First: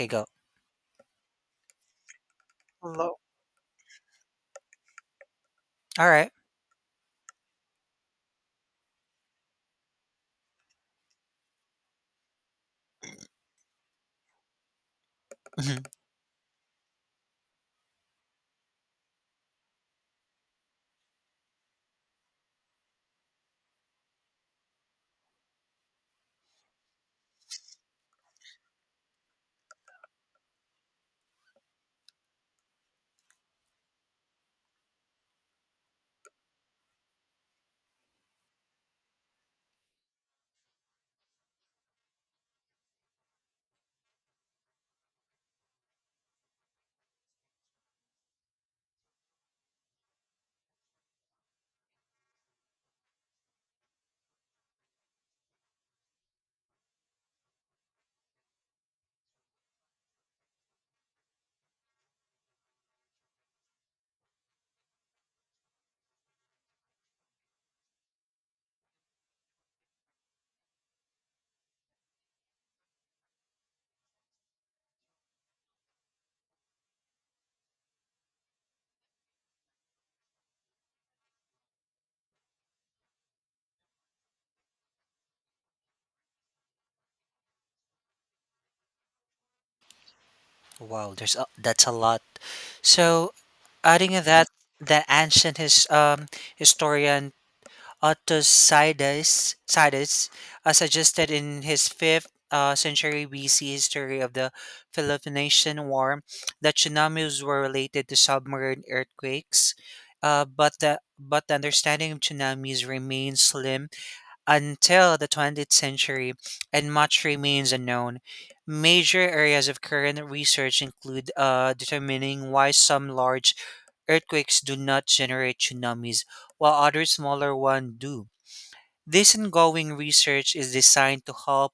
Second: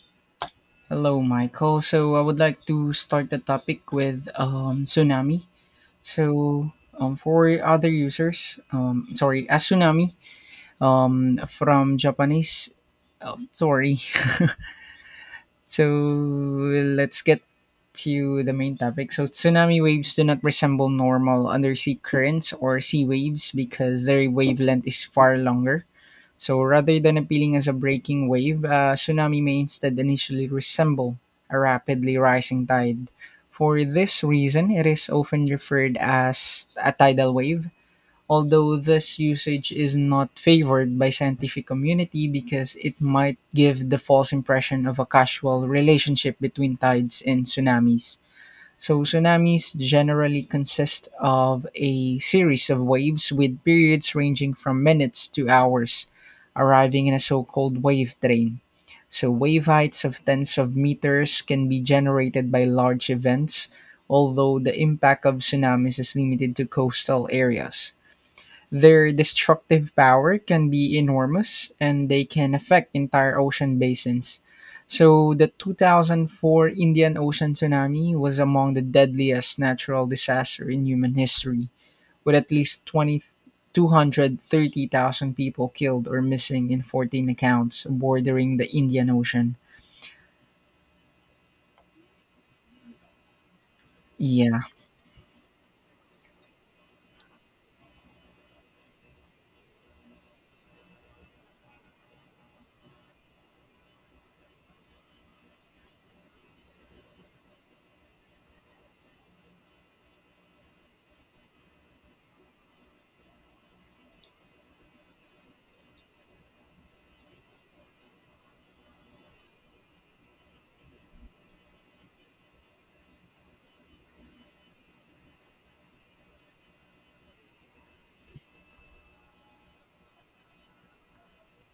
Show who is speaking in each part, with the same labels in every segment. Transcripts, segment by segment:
Speaker 1: Okay, go.
Speaker 2: Hello, Michael. So I would like to
Speaker 1: Hello.
Speaker 2: start the topic with tsunami.
Speaker 1: All right.
Speaker 2: So for other users, sorry, a tsunami from Japanese. Sorry.
Speaker 1: Mhm.
Speaker 2: So let's get to the main topic. So tsunami waves do not resemble normal undersea currents or sea waves because their wavelength is far longer. So rather than appealing as a breaking wave, a tsunami may instead initially resemble a rapidly rising tide. For this reason, it is often referred as a tidal wave, although this usage is not favored by scientific community because it might give the false impression of a casual relationship between tides and tsunamis. So tsunamis generally consist of a series of waves with periods ranging from minutes to hours, arriving in a so-called wave train. So wave heights of tens of meters can be generated by large events, although the impact of tsunamis is limited to coastal areas. Their destructive power can be enormous and they can affect entire ocean basins. So, the 2004 Indian Ocean tsunami was among the deadliest natural disaster in human history, with at least twenty two hundred thirty thousand people killed or missing in 14 accounts bordering the Indian Ocean.
Speaker 1: Wow, that's a lot. So, adding to that,
Speaker 2: Yeah.
Speaker 1: the ancient historian Artosides Sides suggested in his fifth century BC history of the Peloponnesian War that tsunamis were related to submarine earthquakes, but the understanding of tsunamis remains slim until the 20th century, and much remains unknown. Major areas of current research include determining why some large earthquakes do not generate tsunamis, while other smaller ones do. This ongoing research is designed to help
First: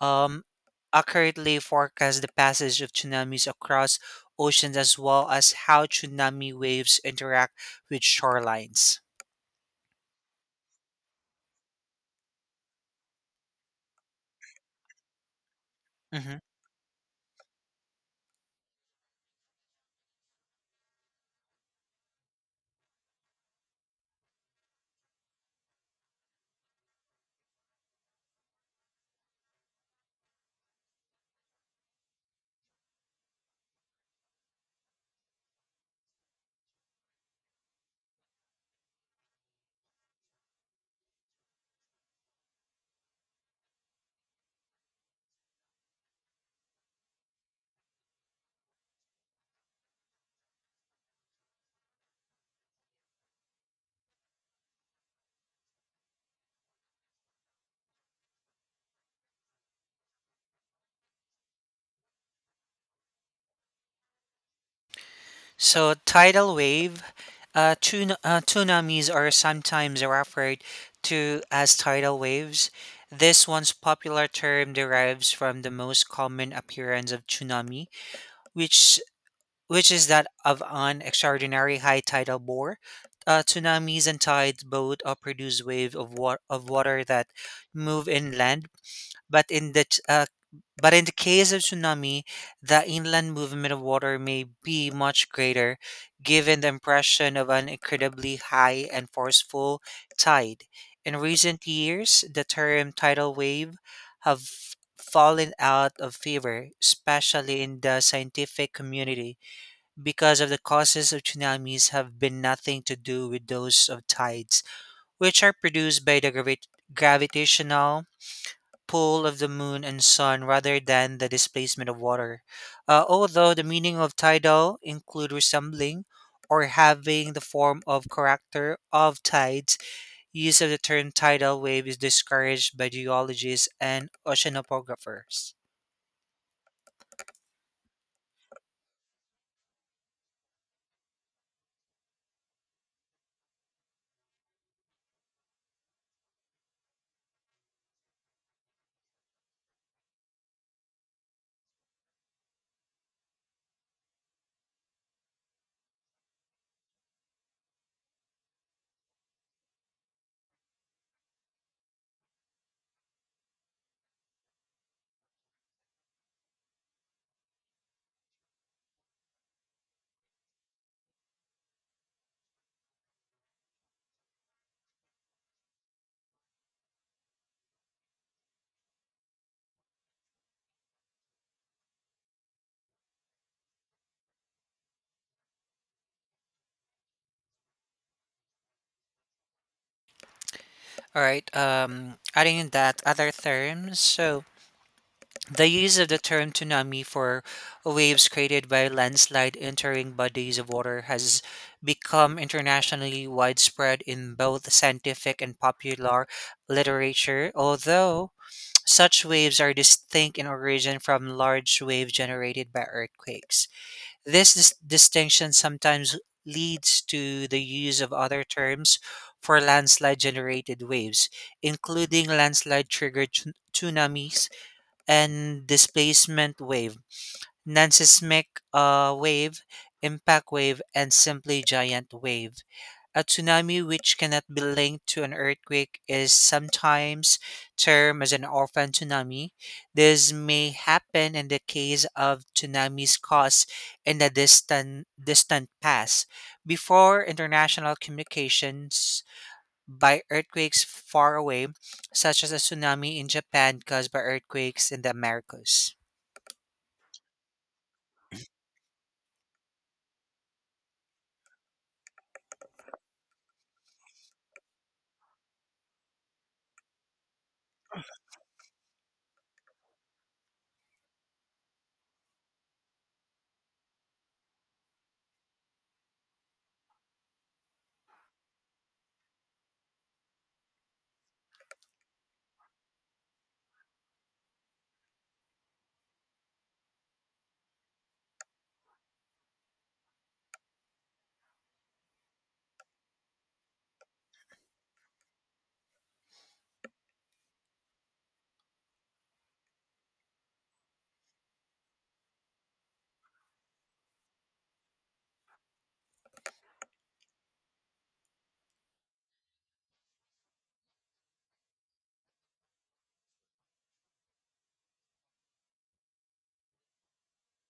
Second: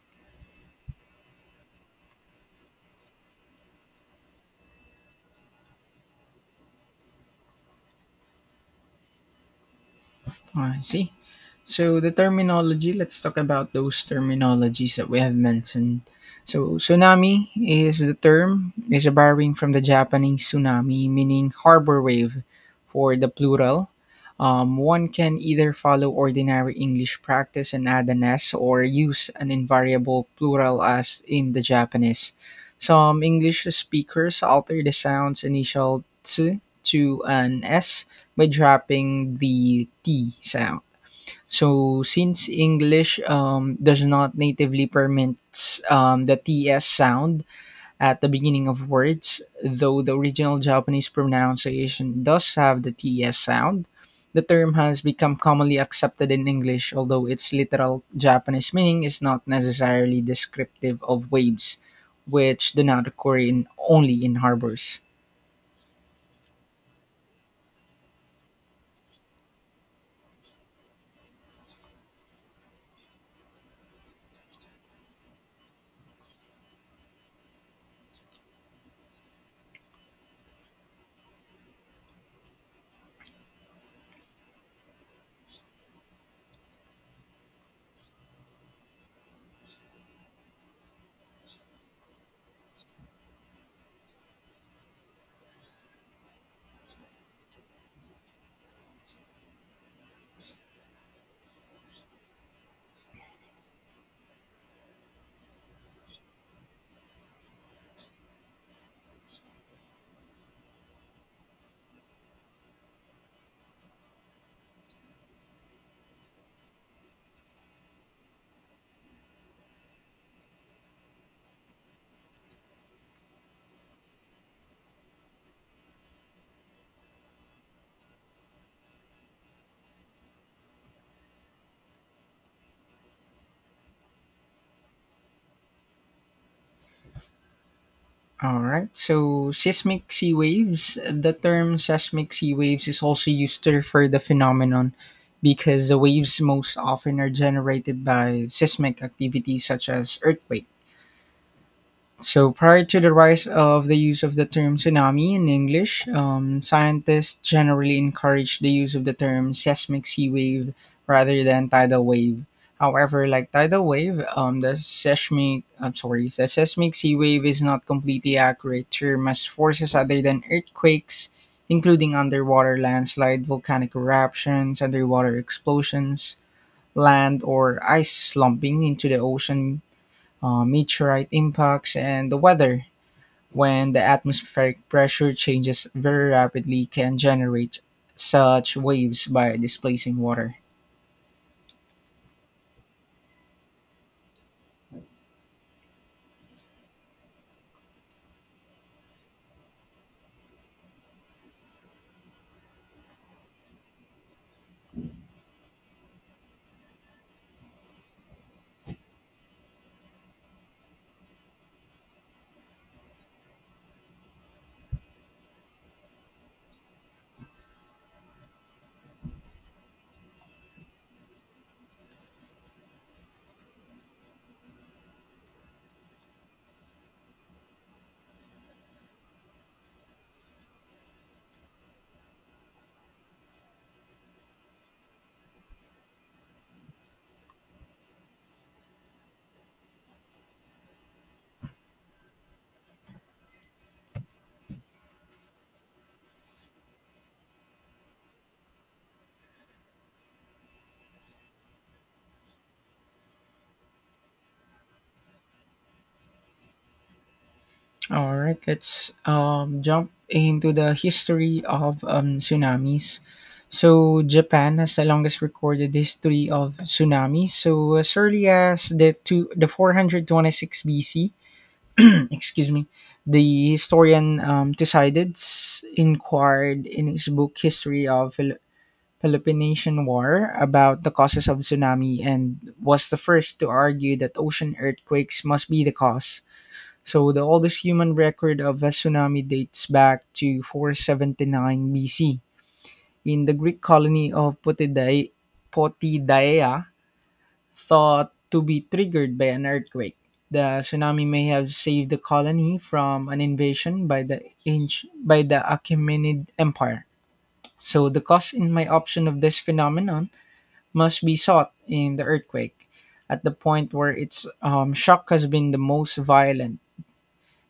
Speaker 1: um, accurately forecast the passage of tsunamis across oceans as well as how tsunami waves interact with shorelines.
Speaker 2: Ah, I see. So the terminology, let's talk about those terminologies that we have mentioned.
Speaker 1: Mhm.
Speaker 2: So tsunami is the term is borrowing from the Japanese tsunami, meaning harbor wave for the plural. One can either follow ordinary English practice and add an S or use an invariable plural as in the Japanese. Some English speakers alter the sound's initial ts to an S by dropping the T sound. So since English does not natively permit the TS sound at the beginning of words, though the original Japanese pronunciation does have the TS sound, the term has become commonly accepted in English, although its literal Japanese meaning is not necessarily descriptive of waves, which do not occur in only in harbors.
Speaker 1: So, tidal wave, tun tsunamis are sometimes referred to as tidal waves. This one's popular term derives from the most common appearance of tsunami, which which is that of an extraordinary high tidal bore. Tsunamis and tides both produce waves of water that move inland but in the t- uh, but in the case of tsunami, the inland movement of water may be much greater, given the impression of an incredibly high and forceful tide. In recent years, the term tidal wave have fallen out of favor, especially in the scientific community, because of the causes of tsunamis have been nothing to do with those of tides, which are produced by the gravitational pull of the moon and sun rather than the displacement of water. Although the meaning of tidal include resembling or having the form of character of tides, use of the term tidal wave is discouraged by geologists and oceanographers.
Speaker 2: All right. So, seismic sea waves. The term seismic sea waves is also used to refer the phenomenon because the waves most often are generated by seismic activity such as earthquake. So, prior to the rise of the use of the term tsunami in English, scientists generally encouraged the use of the term seismic sea wave rather than tidal wave. However, like tidal wave, the seismic I'm sorry, the seismic sea wave is not completely accurate term as forces other than earthquakes, including underwater landslide, volcanic eruptions, underwater explosions, land or ice slumping into the ocean, meteorite impacts, and the weather, when the atmospheric pressure changes very rapidly, can generate such waves by displacing water.
Speaker 1: All right, adding in that other terms, so the use of the term tsunami for waves created by landslide entering bodies of water has become internationally widespread in both scientific and popular literature, although such waves are distinct in origin from large waves generated by earthquakes. This distinction sometimes leads to the use of other terms for landslide generated waves, including landslide triggered tsunamis and displacement wave, nansismic wave, impact wave, and simply giant wave. A tsunami, which cannot be linked to an earthquake, is sometimes termed as an orphan tsunami. This may happen in the case of tsunamis caused in the distant past, before international communications by earthquakes far away, such as a tsunami in Japan caused by earthquakes in the Americas.
Speaker 2: All right, let's jump into the history of tsunamis. So, Japan has the longest recorded history of tsunamis. So, as early as the the 426 BC, excuse me, the historian Thucydides inquired in his book History of Peloponnesian War about the causes of tsunami and was the first to argue that ocean earthquakes must be the cause. So the oldest human record of a tsunami dates back to 479 BC in the Greek colony of Potidaea thought to be triggered by an earthquake. The tsunami may have saved the colony from an invasion by the Achaemenid Empire. So the cause in my option of this phenomenon must be sought in the earthquake, at the point where its shock has been the most violent.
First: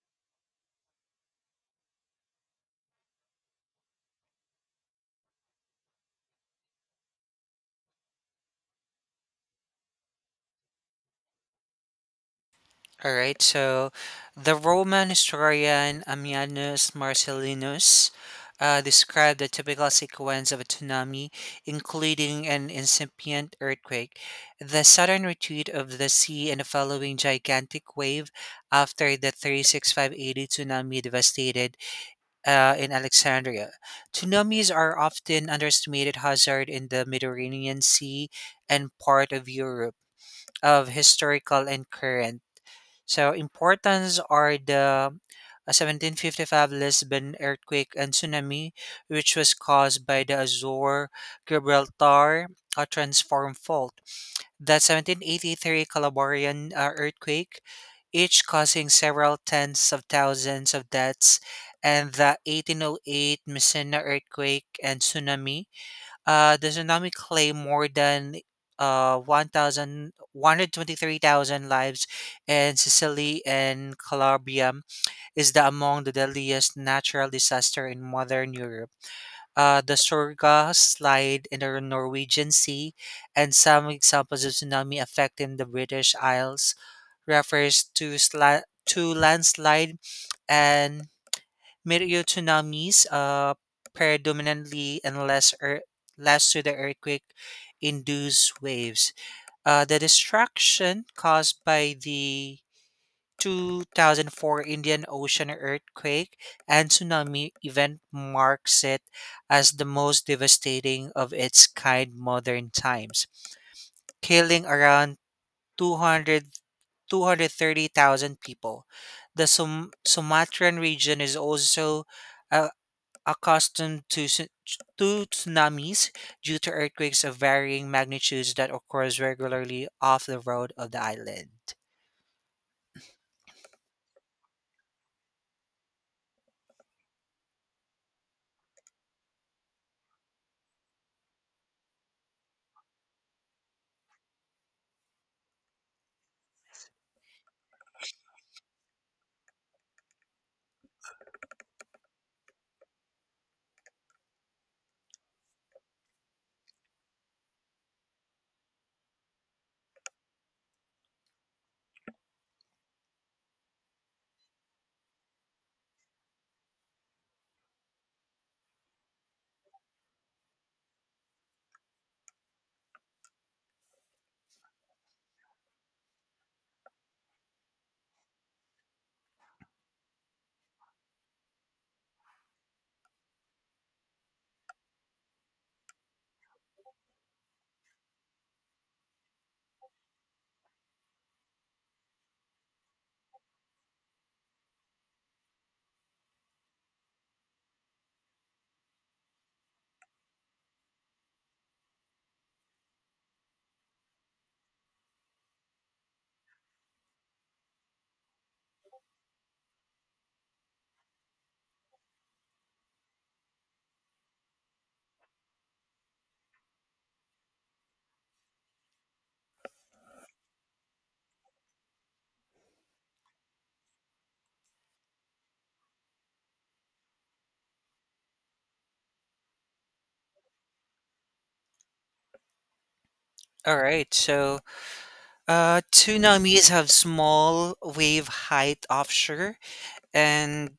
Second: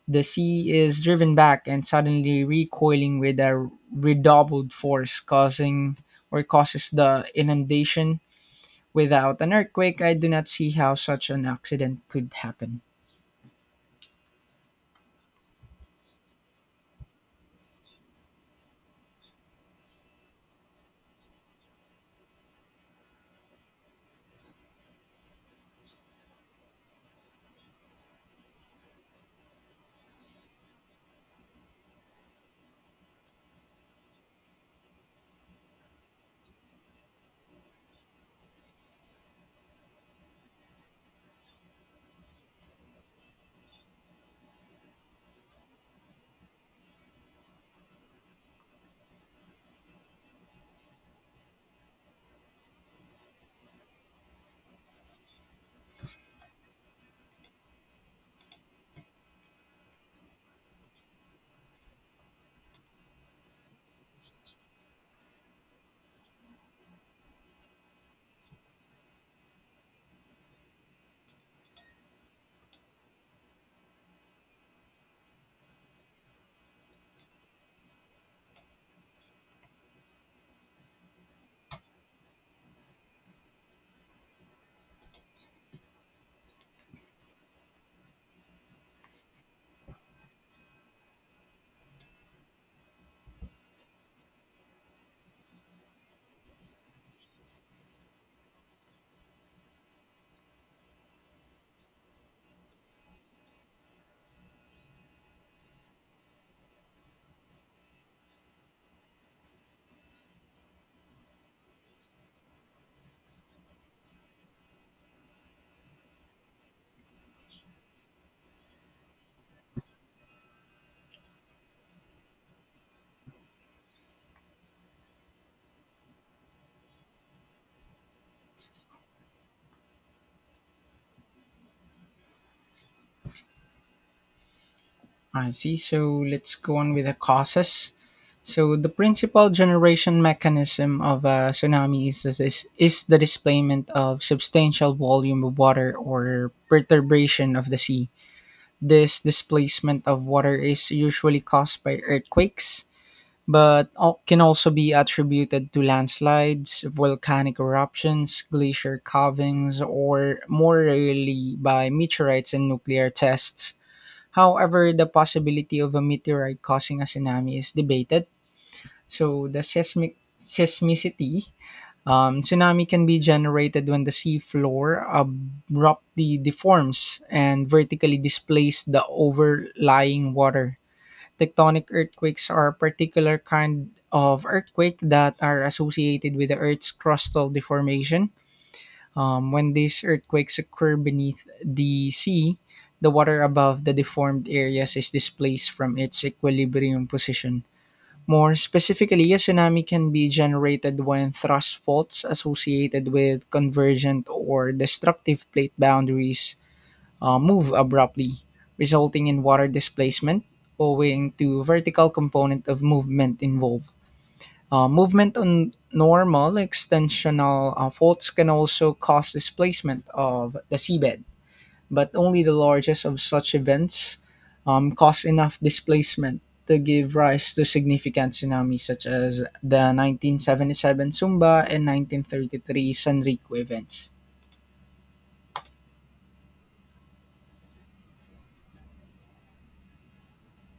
Speaker 2: The sea is driven back and suddenly recoiling with a redoubled force, causing or causes the inundation. Without an earthquake, I do not see how such an accident could happen.
Speaker 1: All right, so the Roman historian Ammianus Marcellinus described the typical sequence of a tsunami, including an incipient earthquake, the sudden retreat of the sea, and the following gigantic wave after the 365 AD tsunami devastated in Alexandria. Tsunamis are often underestimated hazard in the Mediterranean Sea and part of Europe of historical and current. So importance are the 1755 Lisbon earthquake and tsunami, which was caused by the Azore Gibraltar transform fault. The 1783 Calabrian earthquake, each causing several tens of thousands of deaths, and the 1808 Messina earthquake and tsunami. The tsunami claimed more than 1,000 lives in Sicily and Calabria is the among the deadliest natural disaster in modern Europe the Sorga slide in the Norwegian Sea, and some examples of tsunami affecting the British Isles refers to to landslide and meteor tsunamis, predominantly and less to the earthquake induced waves. The destruction caused by the 2004 Indian Ocean earthquake and tsunami event marks it as the most devastating of its kind modern times, killing around 200 230,000 people. The Sumatran region is also uh, accustomed to tsunamis due to earthquakes of varying magnitudes that occurs regularly off the road of the island.
Speaker 2: I see. So let's go on with the causes. So the principal generation mechanism of a tsunami is the displacement of substantial volume of water or perturbation of the sea. This displacement of water is usually caused by earthquakes, but can also be attributed to landslides, volcanic eruptions, glacier calvings, or more rarely by meteorites and nuclear tests. However, the possibility of a meteorite causing a tsunami is debated. So, the seismicity tsunami can be generated when the sea floor abruptly deforms and vertically displaces the overlying water. Tectonic earthquakes are a particular kind of earthquake that are associated with the Earth's crustal deformation. When these earthquakes occur beneath the sea, the water above the deformed areas is displaced from its equilibrium position. More specifically, a tsunami can be generated when thrust faults associated with convergent or destructive plate boundaries move abruptly, resulting in water displacement owing to vertical component of movement involved. Movement on normal extensional faults can also cause displacement of the seabed, but only the largest of such events cause enough displacement to give rise to significant tsunamis such as the 1977 Sumba and 1933 Sanriku
Speaker 1: All
Speaker 2: events.
Speaker 1: right, so tsunamis have small wave height offshore, and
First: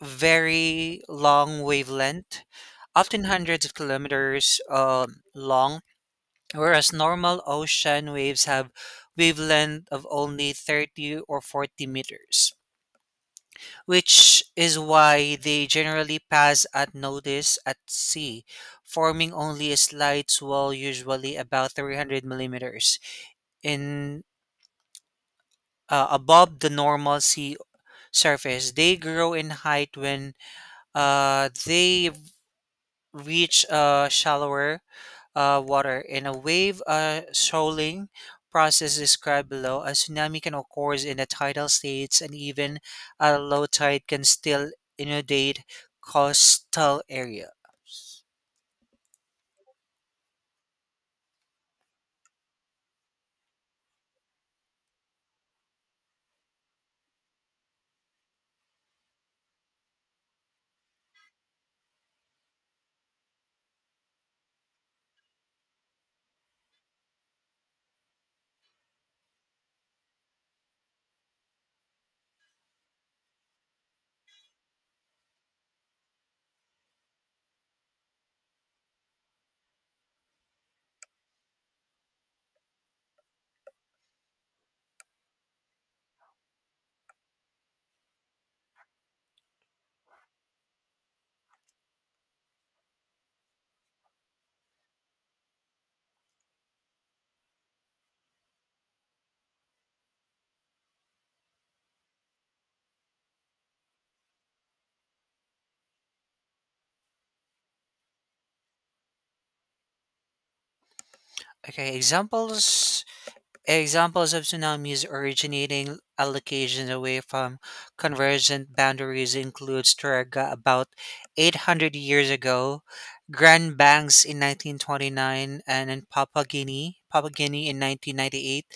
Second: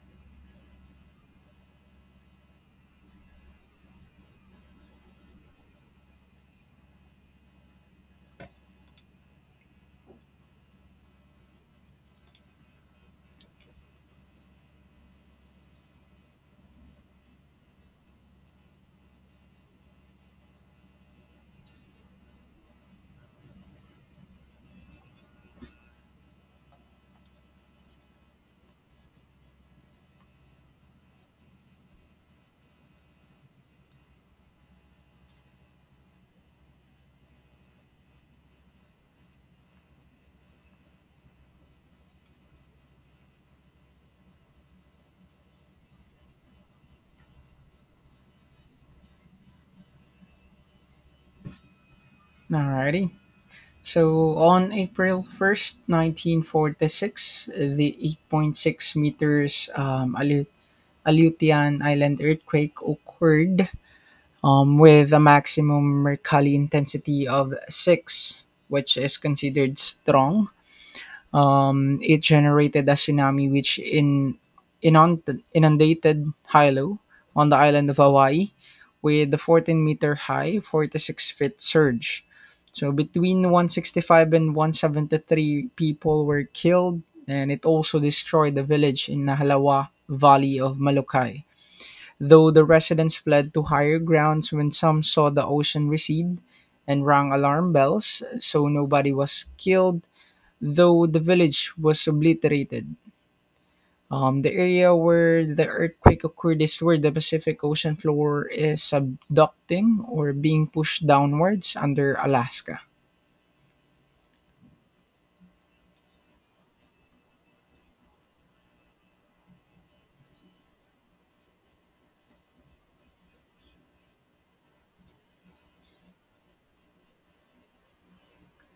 Speaker 1: very long wavelength, often hundreds of kilometers long, whereas normal ocean waves have wavelength of only 30 or 40 meters, which is why they generally pass unnoticed at sea, forming only a slight swell, usually about 300 millimeters, in above the normal sea surface. They grow in height when they reach shallower water. In a wave shoaling process described below, a tsunami can occur in the tidal states, and even a low tide can still inundate coastal areas.
Speaker 2: Alrighty. So on April 1st, 1946, the 8.6 meters Aleutian Island earthquake occurred with a maximum Mercalli intensity of 6, which is considered strong. It generated a tsunami which inundated Hilo on the island of Hawaii with a 14-meter high, 46 feet surge. So between 165 and 173 people were killed, and it also destroyed the village in Nahalawa Valley of Molokai. Though the residents fled to higher grounds when some saw the ocean recede and rang alarm bells, so nobody was killed though the village was obliterated. The area where the earthquake occurred is where the Pacific Ocean floor is subducting or being pushed downwards
Speaker 1: Okay,
Speaker 2: under Alaska.
Speaker 1: examples Examples of tsunamis originating allocations away from convergent boundaries include Sturga about 800 years ago, Grand Banks in 1929, and in Papua Guinea in 1998,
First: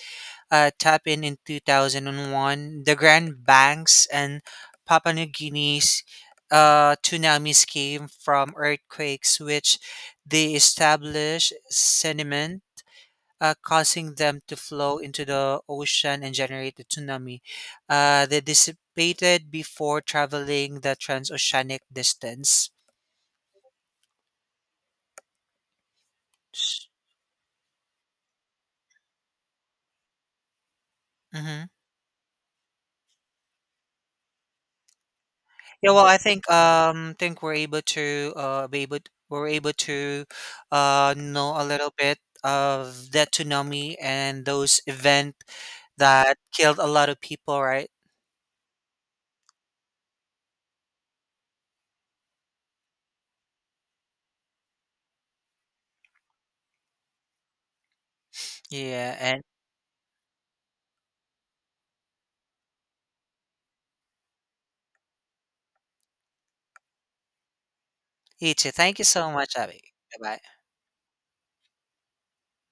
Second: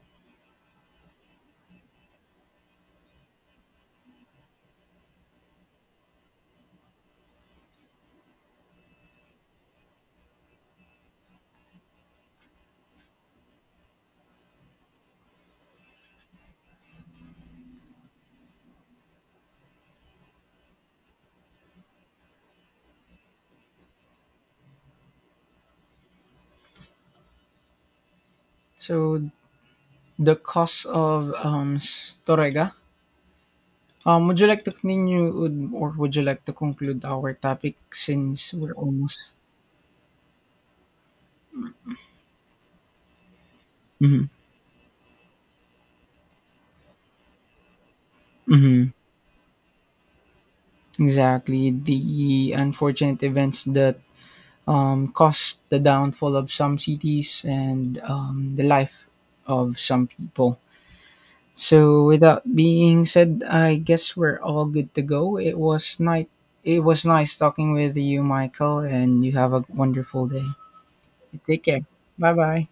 Speaker 1: Tap in 2001, the Grand Banks and Papua New Guinea's tsunamis came from earthquakes, which they established sediment causing them to flow into the ocean and generate a tsunami. They dissipated before traveling the transoceanic distance.
Speaker 2: So the cause of
Speaker 1: Hmm.
Speaker 2: Torega. Would you like to continue or
Speaker 1: Yeah, well,
Speaker 2: would
Speaker 1: I
Speaker 2: you like
Speaker 1: think
Speaker 2: to conclude
Speaker 1: um,
Speaker 2: our
Speaker 1: think we're
Speaker 2: topic
Speaker 1: able to
Speaker 2: since we're almost.
Speaker 1: we're able to know a little bit of that tsunami
Speaker 2: Hmm.
Speaker 1: and those event that killed a lot of people, right?
Speaker 2: Hmm. Exactly. The unfortunate events that caused the downfall of some cities and the life
Speaker 1: Yeah, and
Speaker 2: of some people. So, without being said, I guess we're all good to go. It was night. It was nice talking with you,
Speaker 1: Ichi,
Speaker 2: Michael,
Speaker 1: thank you
Speaker 2: and
Speaker 1: so
Speaker 2: you have
Speaker 1: much,
Speaker 2: a
Speaker 1: Abby. Bye
Speaker 2: wonderful
Speaker 1: bye.
Speaker 2: day. Take care. Bye bye.